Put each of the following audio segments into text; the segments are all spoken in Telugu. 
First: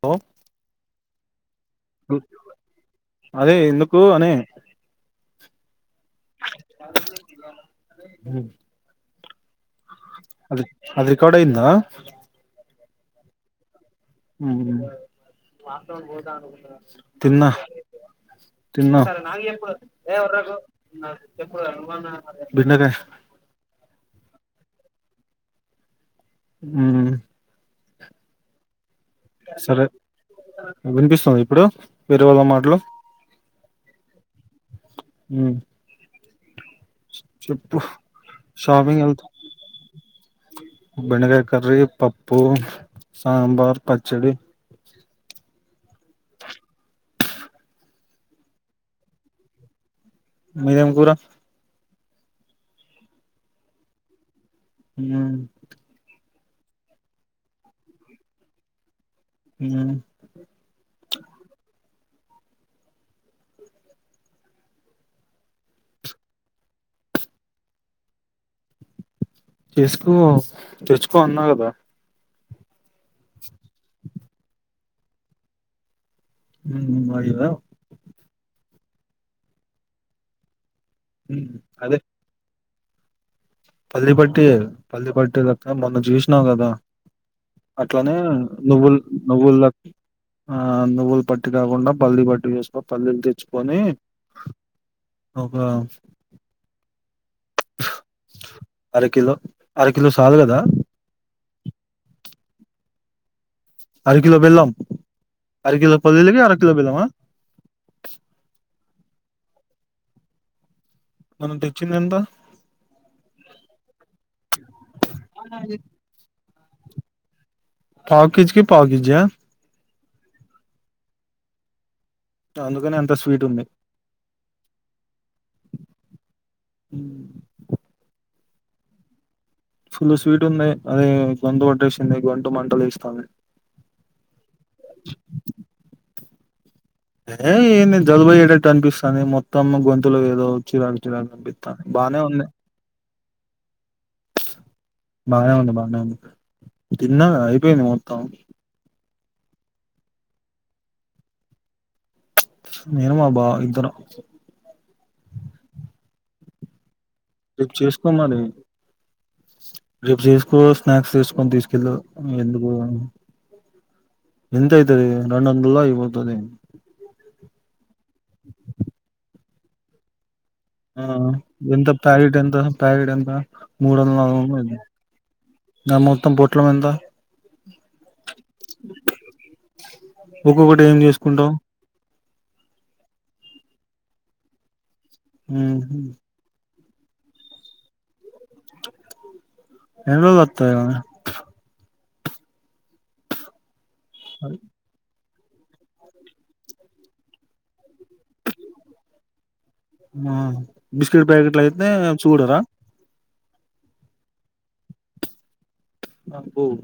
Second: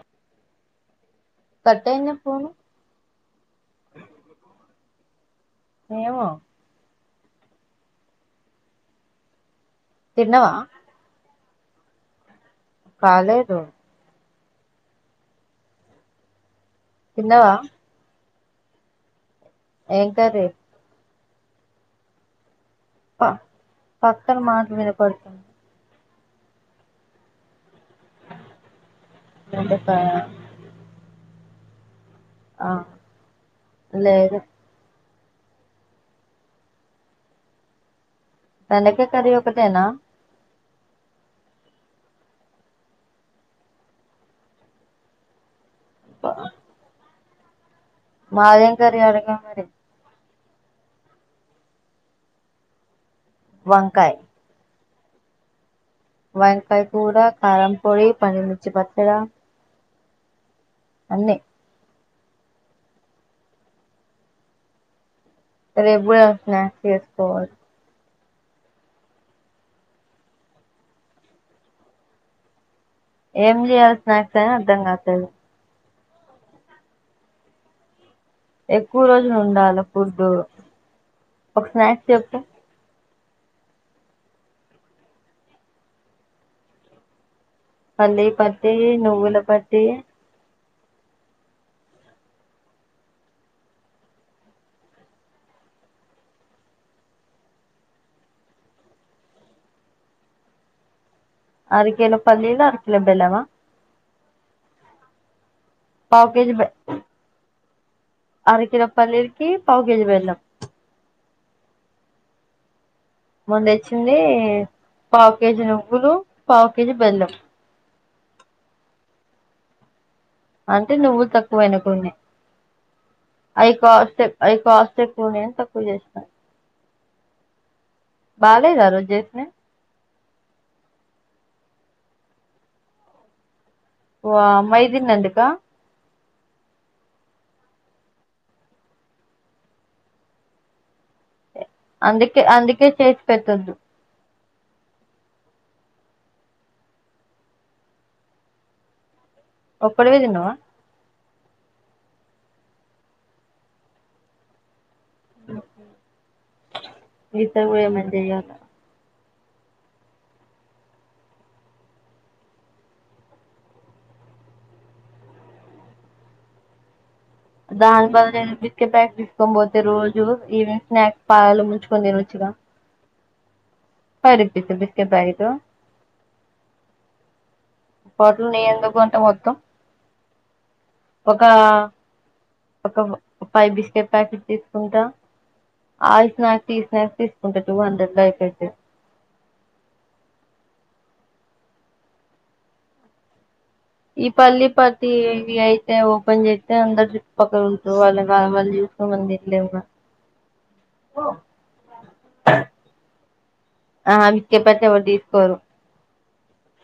హలో కట్ అయిందా ఫోను అదే ఎందుకు అనే ఏమో హ్ తిన్నవా అది అది రికార్డు అయ్యిందా కాలేదు హ్ తీన్నవా తిన్న ఏ వకు చెప్పురా నువ్వన్నా మరే ప పక్కన మాటలు విన పడుతుంది. హ్ సరే బెండకాయ విపిస్తుంద ఇప్ ఇప్పుడు వేరే వాళ్ళ ఆ మాటలు లేదు హ్ చెప్పు షాపింగ్ బెండకాయ వెళ్తా కర్రీ ఒకటెనా బెండకాయ కర్రీ పప్పు సాంబార్ పచ్చడి [unintelligible] మాదెం కర్రి అడగరా మరి మీదేం కూర వంకాయ్ హ్ వంకాయ కూర కారంపొడి పండుమిర్చి పచ్చడ హ్మ్ అన్నీ రేపు గూడా స్నాక్స్ చేసుకోవాలి చేసుకో తెచ్చుకో అన్నా కదా ఏం చేయాల స్నాక్స్ అయినా అర్ధం కాట్లేదు హ్మ్ హ్మ్ మాగలేదా ఎక్కువ రోజులు ఉండాల ఫుడ్డు ఒక స్నాక్ చొప్పు పల్లీ పట్టి పల్లీ పట్టి మొన్న చూసినావు కదా అట్లనే పల్లి పట్టి నువ్వుల్ నువ్వుల నువ్వుల్ పట్టి ఆ నువ్వులు పట్టి కాకుండా పల్లీ పట్టు చేసుకొ పల్లీలు తెచ్చుకొని ఒక అరకిలో అరకిలో సాలు గదా అరికేలో పల్లీలు అరికిలో బెల్లమా అలకిలో బెల్లం అరకిలో పల్లీలకు అరకిలో బెల్లమా అరకేజీ పల్లీలకు పావుకేజీ బెల్లం మనం తెచ్చింది ఎంత మొన్ తెచ్చింది పావు కేజీ నువ్వులు పావు కేజీ బెల్లం పావు కేజ్కి పావు కిజీయా అంటే నువ్వుల్ తక్కువయినయి కొన్ని అందుకని అంత స్వీట్ ఉంది ఐయి కాస్ట్ ఐయి కాస్ట్ ఎక్కువ ఉన్నాయని తక్కువ చేసిన హ్మ్ బాలేదా ఆరోజ్ చేసినయ్ ఫుల్ స్వీట్ ఉంది అదే గొంతు పట్టేసింది గొంతు మంట లేస్తాంది వామ్మో ఇది తిన్నందుకా అదే ఏంది జలుబయేటట్టు అనిపిస్తాంది మొత్తం గొంతులో ఏదో చిరాకు చిరాకు అనిపిత్ అందుకే అందుకే చేస్ పెట్టొద్దు బాగానే ఉంది బాగానే ఉంది తిన్నాగా అయిపోయింది మొత్తం ఒక్కడివే తిన్నావా నేను మా బావ ఇద్దరం ఇత రేపు గూడా ఏమైనా చేసుకో మరి చేయలా రేపు చేసుకో స్నాక్స్ చేసుకొని తీసుకెళ్ళు ఎందుకు ఎంత అయితది రెండు వందల్లో అయిపోతది దాని బదులు ఎమన్న బిస్కెట్ ప్యాకెట్ తి కొంబోతే రోజు ఈవినింగ్ ఆ స్నాక్స్ పాలల్లో ఎంత ముంచుకొని ప్యారిడ్ తినొచ్చుగా ఎంత ప్యారిడ్ ఎంత మూడు వందల నాలుగు ఫైవ్ వందలు రూపిస్ అయితది బిస్కెట్ ప్యాకెట్ దాని మొత్తం పొట్లం ఎంత పొట్లం నేను ఎందుగొంట మొత్తం అవ్వె ఉమ్ ఇంకొకటి ఏం చేసుకుంటావ్ ఫై బిస్కెట్ ప్యాకెట్ తీసుకుంటా ఉ టీ స్నాక్స్ తీసుకుంటే టూ హండ్రెడ్ల అయిపోతది ఎన్ రోజులు వత్తయ్ అవి ఈ పల్లి పతీ ఇవి అయితే ఓపెన్ చేత్తె అందరూ చుట్టు పక్కల ఉంటురూ వాళ్ళె గా మంది తిసుకోమని తిన్ ఉ బిస్కెట్ ప్యాకెట్లు అయితే చూడరా ఆ అవిచ్చెపటె ఎవర్ తీసుకోరు ఉమ్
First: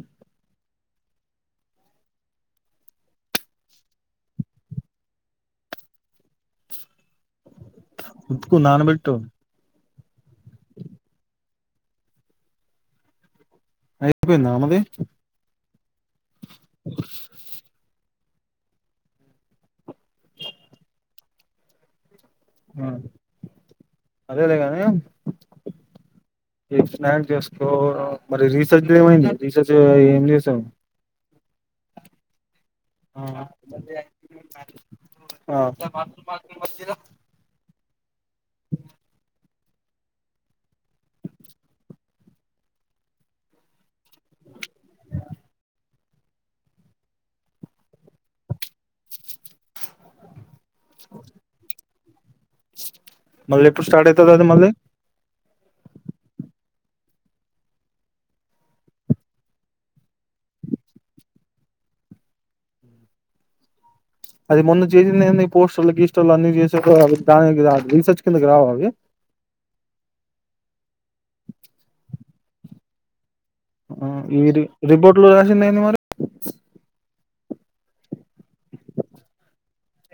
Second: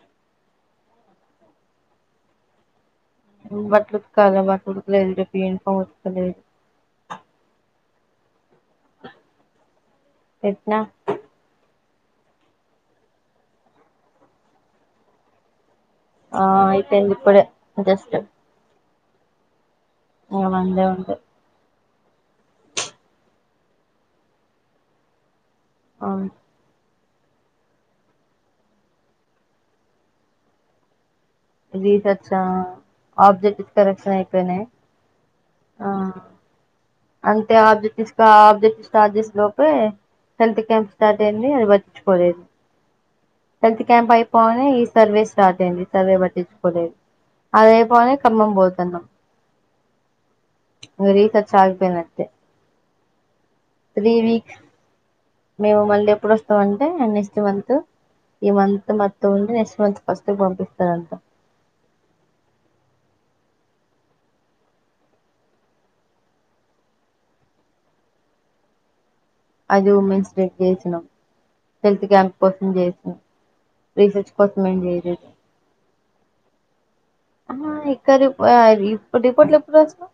నువ్ బట్లుతకలే మా కొడుకులది రేప్ యూనిఫమ్ ఉతకలేదు ఉత్కు నానబెట్టు పెట్నా అయిపోయిందా ఆమది ఆ అయిపొయింది ఇప్పుడే జస్ట్ ఇగ మండే ఉంటాయ్ ఉ అదేలేగానీ అవును స్నాక్ చేసుకో మరి రీసెర్చ్ ఏమైంది రీసెర్చ్ ఏం చేసావ్ రీసెర్చ్ ఆ ఆ ఆబ్జెక్ట్ కరెక్షన్ అయిపోఇనయ్ ఆ అంతే ఆబ్జెక్టిస్ ఆబ్జెక్టి స్టార్ట్ చేస్ లోప్ పే హెల్త్ ల్ క్యాంప్ స్టార్ట్ అయింది అది పట్టించుకోలేదు హేల్త్ క్యాంప్ అయిపోనే ఈ సర్వే స్టార్ట్ అయింది సర్వే పట్టించుకోలేదు అది అయిపో గానే ఖమ్మం పోతన్నాం ఇగ రీసెర్చ్ ఆగిపోయిందండి కే మళ్ ఎప్పుడు స్టార్ట్ అయితది అది వీక్స్ మళ్ళీ మేము మళ్ళీ ఎప్పుడు వస్తామఅంటే నెక్స్ట్ మంత్ ఈ మంత్ మొత్తం ఉండి నెక్స్ట్ మంత్ ఫస్ట్ పంపిస్తా పంపిస్తాడట అది మొన్న చేసిందిఏంది పోస్టర్లు గీస్టర్లు అన్ని చేసే వ్ గా దానికి రా రీసెర్చ్ కిందకి రావ అవి అది ఉమెన్స్ డేకి చేసినాం హెల్త్ క్యాంప్ కోసం చేసినాం ఆ రీసెర్చ్ ఈ కోసం రి ఏం రిపోర్ట్ చేయలేదు లో రాసింది ఏంది మరి ఆహా ఇక్క రిప్పు ఆ రిప్ రిపోర్ట్లు ఎప్పుడు రాస్నవ్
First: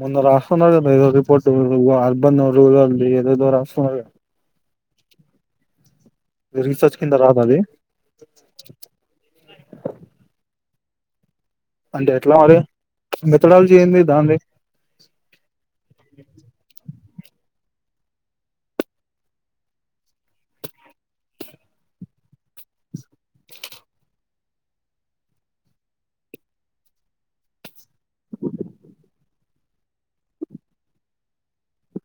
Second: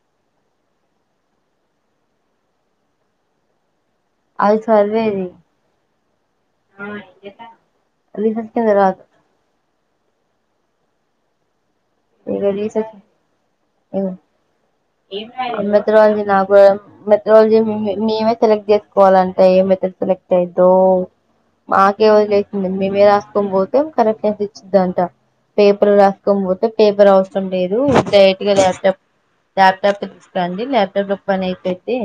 ముందు రాసద రిపోర్ట్ అర్బన్ ది ఏదోదో రాస్తునర్ కదా అది సద్వేది ఇది రీసెర్చ్ కింద రాదు అది రీసెర్చ్ తర్వాత అంటే ఎట్లా ఏదో మరి రీసెర్చ్ మెథడాలజీ ఏంది ఉ దాంది ఆ మెతడాలజీని ఆపుదాం బట్ జాబ్ జేసింది మేమే సెలెక్ట్ చేసుకోవాలంట ఏ మెథడ్ సెలెక్ట్ అయిందో మాకే వదిలేసింది మేమే రాసుకో పోతే కరెక్షన్స్ ఇచ్చిద్దంట పేపర్ రాసుకో బోతే పేపర్ అవసరం లేదు డైరెట్ గా ల్యాప్టాప్ లప్టాప్ తీసుకురండి ల్యాప్టాప్ లో పని అయిపోతే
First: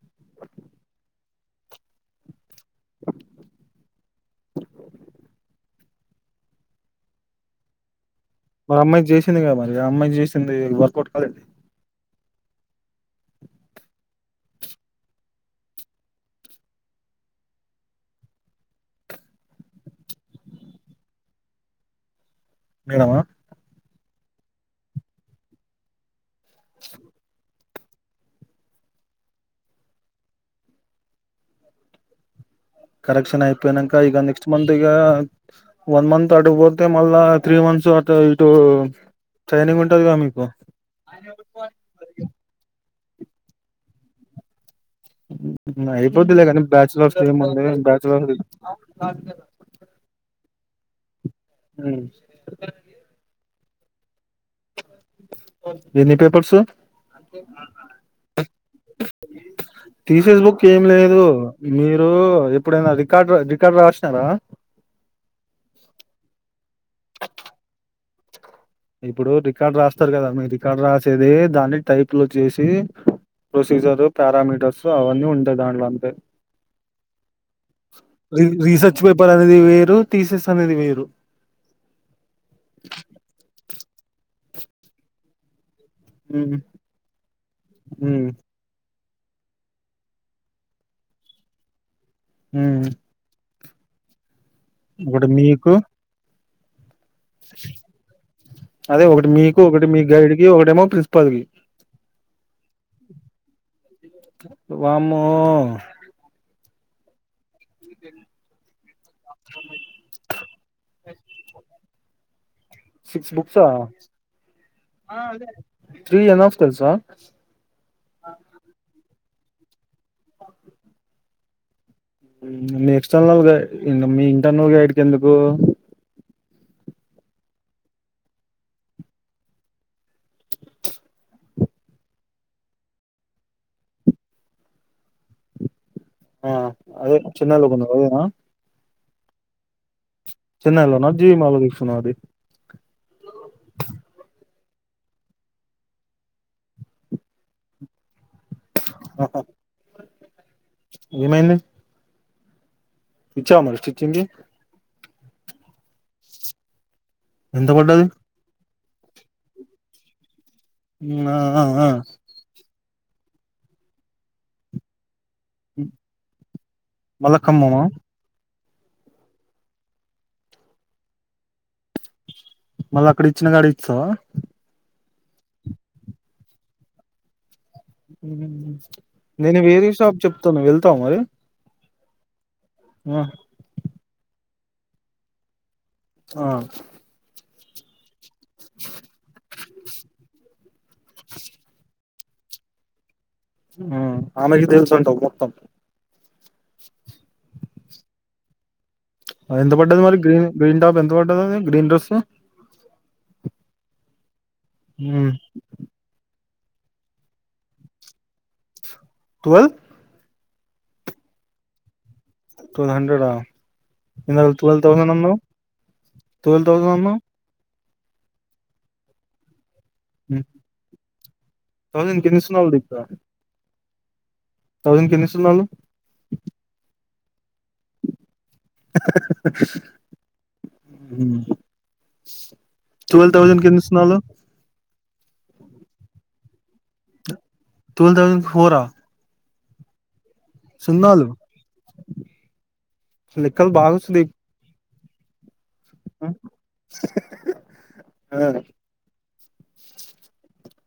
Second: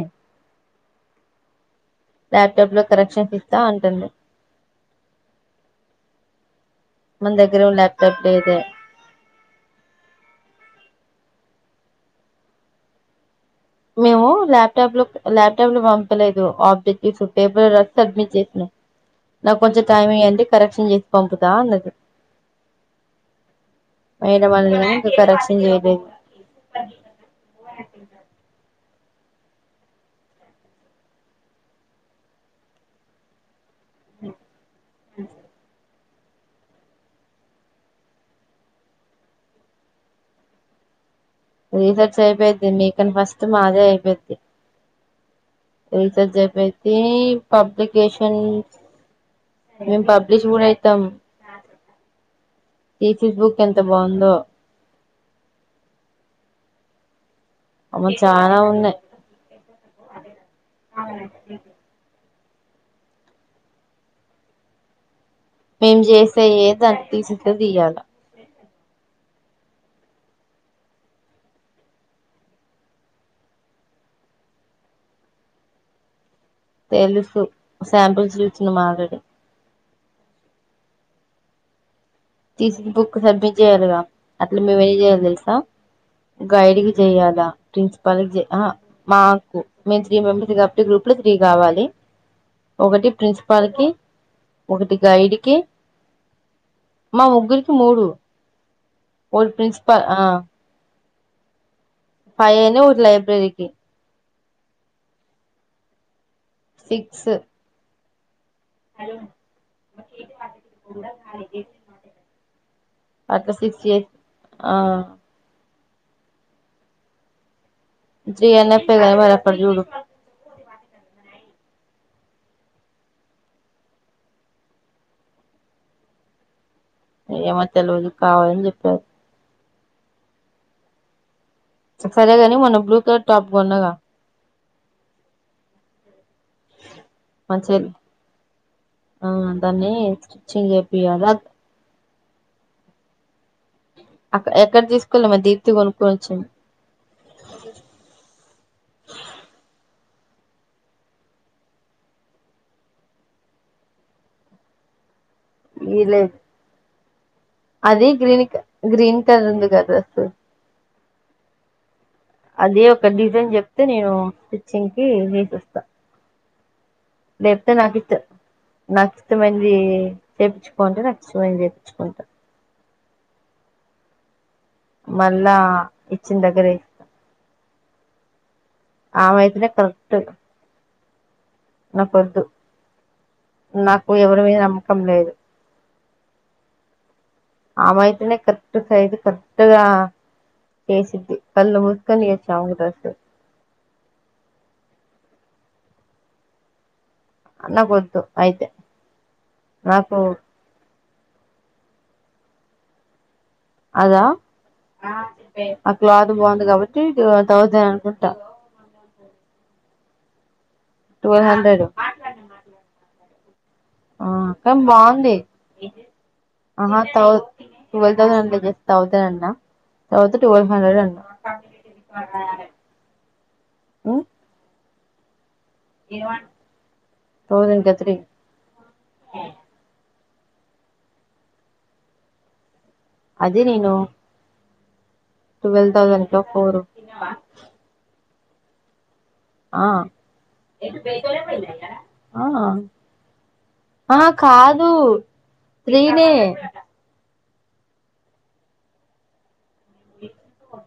ల్యాప్టాప్ లో కరెక్షన్స్ ఇస్తా అంటండు మందగ్ర ఒ లాప్ మరి అమ్మాయి చేసిందిగా మరి ఆ అమ్మాయి చేసింది అది వర్కౌట్ కాలేది మేము ల్యాప్టాప్ లో ల్యాప్టాప్ లో పంపలేదు ఆబ్జెక్టివ్స్ పేపర్ రాసి సబ్మిట్ చేసినా నాకు కొంచెం టైం ఇయండి కరెక్షన్ చేసి పంపుతా అన్నది మేడమా మేడం అనలేదు ఇంకా కరప్షన్ జేయలేదు కరెక్షన్ ఆయి ప్పనంక ఇగ నెక్స్ట్ మంత్ ఇగా వన్ మంత్ అటుగపోతే మళ్ళా త్రీ మంత్స్ అటు ఇటు ట్రైనింగ్ ఉంటుందిగద మీకు రీసెర్చ్ అయిపోద్ధి మీక్ కాని ఫస్ట్ మాదే అయిపోద్ది ఉ ఉ ఐపోద్ది కదా అనీ బ్యాచులర్ఫ్ [unintelligible] బ్యాచులర్ పబ్లికేషన్ డిసూర్ ఐతం ఉ బుక్ ఎంత బాగుందో ఎన్ని పేపర్సు అమ్మో చానా ఉన్నాయి తీసేస్ బుక్ ఏం లేదు మీరు ఏప్పుడైనా రికార్డ్ ర రికార్డ్ రాసినారా మేం చేసేయ దాంట్ల తీసితే తీయాల ఇప్పుడు రికార్డు రాస్తారు కదా మీ రికార్డు రాసేది దాన్ని టైప్లు చేసి ప్రొసీజర్ పారామీటర్స్ అవన్నీ ఉంటాయి దాంట్లో అంతె తెలుసు శాంపిల్స్ ఇచ్చినం ఆల్రెడీ తీసేస్ అనేది మీరు థీసిస్ బుక్ సబ్మిట్ చేయాలిగా అట్లా మేము ఏం చేయాలి తెలుసా ఉమ్ గైడ్కి జేయలా ఉమ్ ప్రిన్సిపాల్కి జెయ్ అహ మాకు మేము త్రీ మెంబర్స్ కాబట్టి గ్రూప్ లో త్రీ కావాలి ఉమ్ ఒకటి ప్రిన్స్ పల్ కి ఒకటి గైడ్కి మా ముగ్గురికి మూడు అదే ఒకటి మీకు ఒకటి మీ ప్రిన్సిపాల్ ఆ గైడ్ కి ఒకటేమో ప్రిన్సి పాల్ కి ఫైవ్ అయినయి ఒకటి లైబ్రరికి వామ్మో సిక్స్ [unintelligible] హలో మాకు [unintelligible] సిక్స్ బుక్స్ ఆ ఆ అదే అదే త్రీ అండ్ హాఫ్ తెలుసా త్రీ అన్నపుడేకదా మనం అటు చూడు మీ ఎక్స్టర్నల్ గై మీ ఇంటర్నల్ గైడ్ కు ఎందుకు ఏమో తెల్వదు కావాలని చెప్పారు సరేగాని మొన్న బ్లూ కలర్ టాప్ కొన్నగా ఆ అదే మా చెన్నైలో చెల్లి కొన్నది అదేనా ఆ దన్ని చెన్నైలోనా జీవీ మాల్లో తీసుకున్నావా అది ఎక్కడ తీసుకోలే మా దీప్తి కొనుక్కోనీ వచ్చింది హా హా ఏమైంది ఇచ్చావ మరి స్టిచ్టింగ్ కి ఇలే ఎంత పడ్డది అది గ్రీను క గ్రీన్ కలర్ ఉందిగా డ్రెస్సు ఆ ఆ ఆ అదే ఒక డిజైన్ చెప్తే నేను స్టిచ్చింగ్ కి ఇస్తా మళ్ళా దీప్తి ఖమ్మమా నాక్ ఇచ్ నాక్ ఇష్టం అయింది చేప్పించుకో అంటే నాకు ఇష్టం అయింది చేప్పిచ్చుకుంటా మళ్ళ అక్కడ ఇచ్చినకాడ ఇస్తావా మళ్ళా ఇచ్చిన దగ్గరే ఇస్తా ఆమె నేను అయితేనే వేరే షాప్ చెప్తాను వెళ్ ళ్తవా మరి నాకోద్దు ఆ నాకు ఎవరు మీద నమ్ కం లేదు ఆ ఆమె ఆయితేనే కట్ సైజు కరక్ట్గా చేసిద్ది కళ్ళు [unintelligible] డ్రెస్ ఆమెకి తెలుసు అంటావు మొత్తాం అన్నా కొద్దు అయితే ఎంత పడ్డది మరి నాకు గ్రీన్ గ్రీన్ టాప్ ఎంత ఎంత పడ్డది అది గ్రీన్ డ్రెస్ అదా ఆ క్లాత్ బాగుంది కాబట్టి ఇది తౌసాండ్ అనుకుంటా twelve twelve hundred twelve hundred ఆ ఆ ఇందాక ట్వెల్వ్ కానీ థౌసండ్ బాగుంది అన్నావు ట్వెల్వ్ థౌసండ్ ఆహా అన్నావు తౌ టువల్వ్ తౌసండ్ అనలేదు తౌసండ్ అన్న [unintelligible] హండ్రెడ్ తౌసండ్ కి తిసుకున్నావని చెప్ప హు తౌసండ్ కి ఎన్ని సున్నాలు తౌసండ్ కా త్రీ హు టువల్వ్ థౌజండ్ కి ఎన్ని సున్నాలు టువల్వ్ తౌసండ్ క పోరు టువల్వ్ తౌసండ్ కీ ఫోర్ ఆ ఆ ఆహా లెక్కలు బాగొస్తుంది ఆ కాదు దు త్రి నే ఆ [inaudible]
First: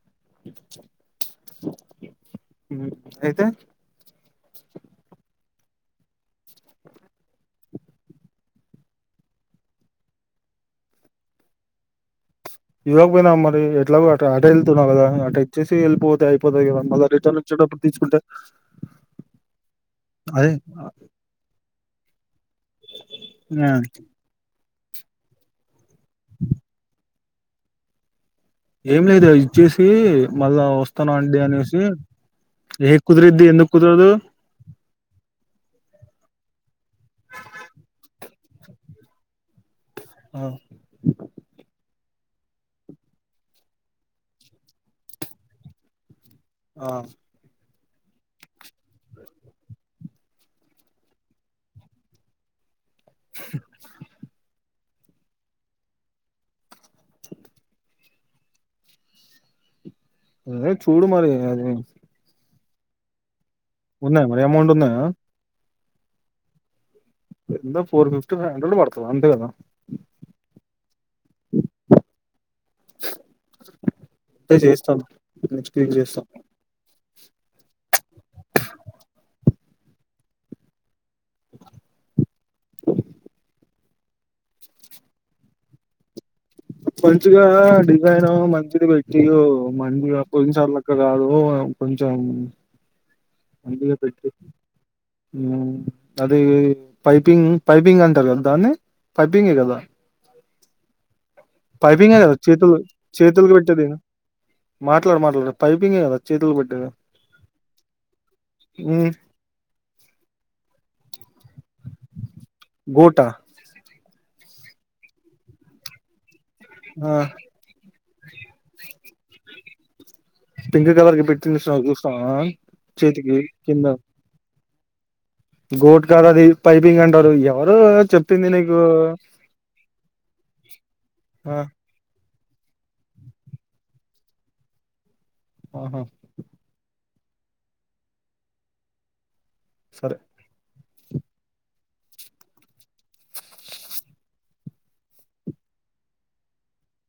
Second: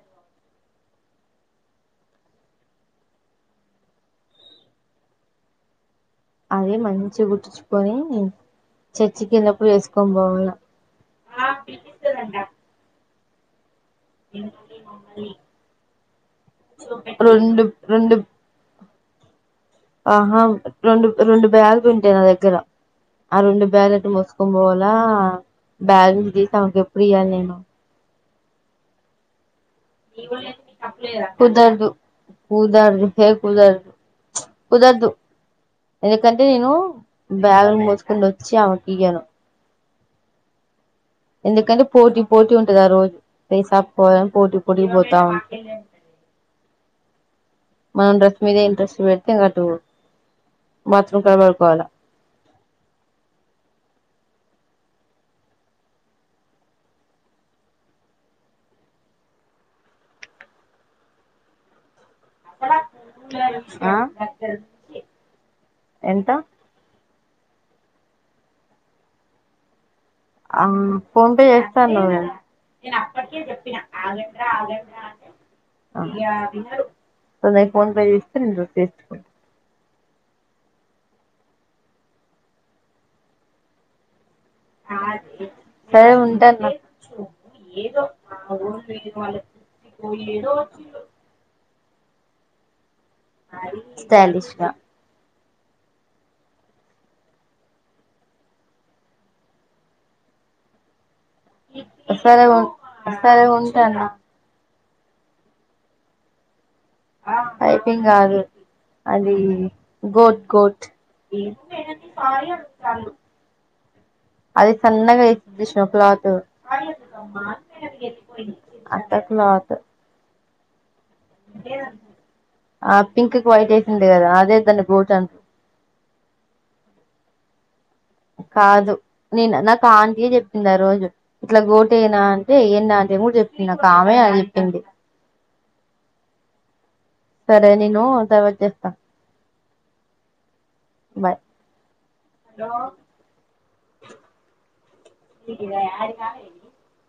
అయితే అదే మంచిగా కుట్టిచ్చుకొని చర్చ్చికి వెళ్ళిన్నప్పుడు వేసుకొని పోవాల [unintelligible] మరి అట్లా అట వెళ్తున్నావు కదా అట ఇచ్చేసి వెళ్ళిపోతే అయిపోతాయి కదా మళ్ళీ రిటర్న్ రెండు వచ్చేటప్పుడు రెండు తీసుకుంటే ఆహా అదే రెండు రెండు బ్యాగ్ నా దగ్గర అరుండు బ్యాలెట్ మోసుకు పోవాలి ఆ బగీఅకు [unintelligible] ఎప్పుడ ఐయాలి నేను ఏం లేదు వచ్చేసి మళ్ళా వస్తాను అండి అనేసి కుదరదు ఏ కుదరదు హే కుదిరరిద్ది ఎందుకు కుదరదు కుదరదు ఎందుకంటే నేను బ్యాగుని మోసుకుని వచ్చి ఆమెకిిగాను ఆ ఎందుకంటే పోటీ పోటీ ఉంటదా రోజు పేసాపుకో వాలని పోటీ పోటీ పోతా ఉంటా ఆ మనం డ్రస్ మీదే ఇంట్రెస్ట్ పెడితే కాటు బాత్రూమ్ కలబడుకోవాల [unintelligible] ఏ చూడు మరి అది [inaudible] ఉన్నా మర అమౌం ఉంద ఎంత ఎందా ఫోర్ ఫిఫ్టీ ఫైవ్ హండ్రెడ్ పడుతుంది అంతే కదా ఆ ఫోన్ పే చేస్తాను నువ పే చేస్తాను నెక్స్ట్ వీక్ చేస్తా న్నా ఫోన్ పే చేస్త నీలో చెస్కో [inaudible] సరే ఉ మంచిగా డిజైన్ మంచిది పెట్టి మంచిగా పొయియినా కొదిసార్లు లక్క కాదు కొంచం స్టాలిష్ గా అది పైపింగ్ పైపింగ్ అంటారు కదా దాన్ని పైపింగే కదా [inaudible] పైపింగ్ కదా సరే ఉ చేతులు సరే చేతులకు పెట్టేదినా ఉంటాను మాట్లాడు మాట్లాడు పైపింగ్ కదా చేతులు పట్టిది పైపింగ్ ఆ ఉమ్ అది గోట్ గోట్ గోటా అది సన్నగా వేతుష్ క్లాత్ ఆ అంత క్లాత్ టింగార్ ఇవరకి పెట్టిచ్చిన చూస్తాం చేతికి కింద బోత అంత గోట్ గారుది పైపిగ్ అండారు ఎవరు చెప్పింది నీకు కాదు నేను నాకు ఆంటీయే చెప్పింది ఆ రోజు ఆ ఇట్లా గోటేనా అదే ఎన్ని అంతేమడు చెప్పంది నాక ఆమె అది చెప్పింది ఓహ సరే నేను తర్వాట చేస్తా సరే బే హలో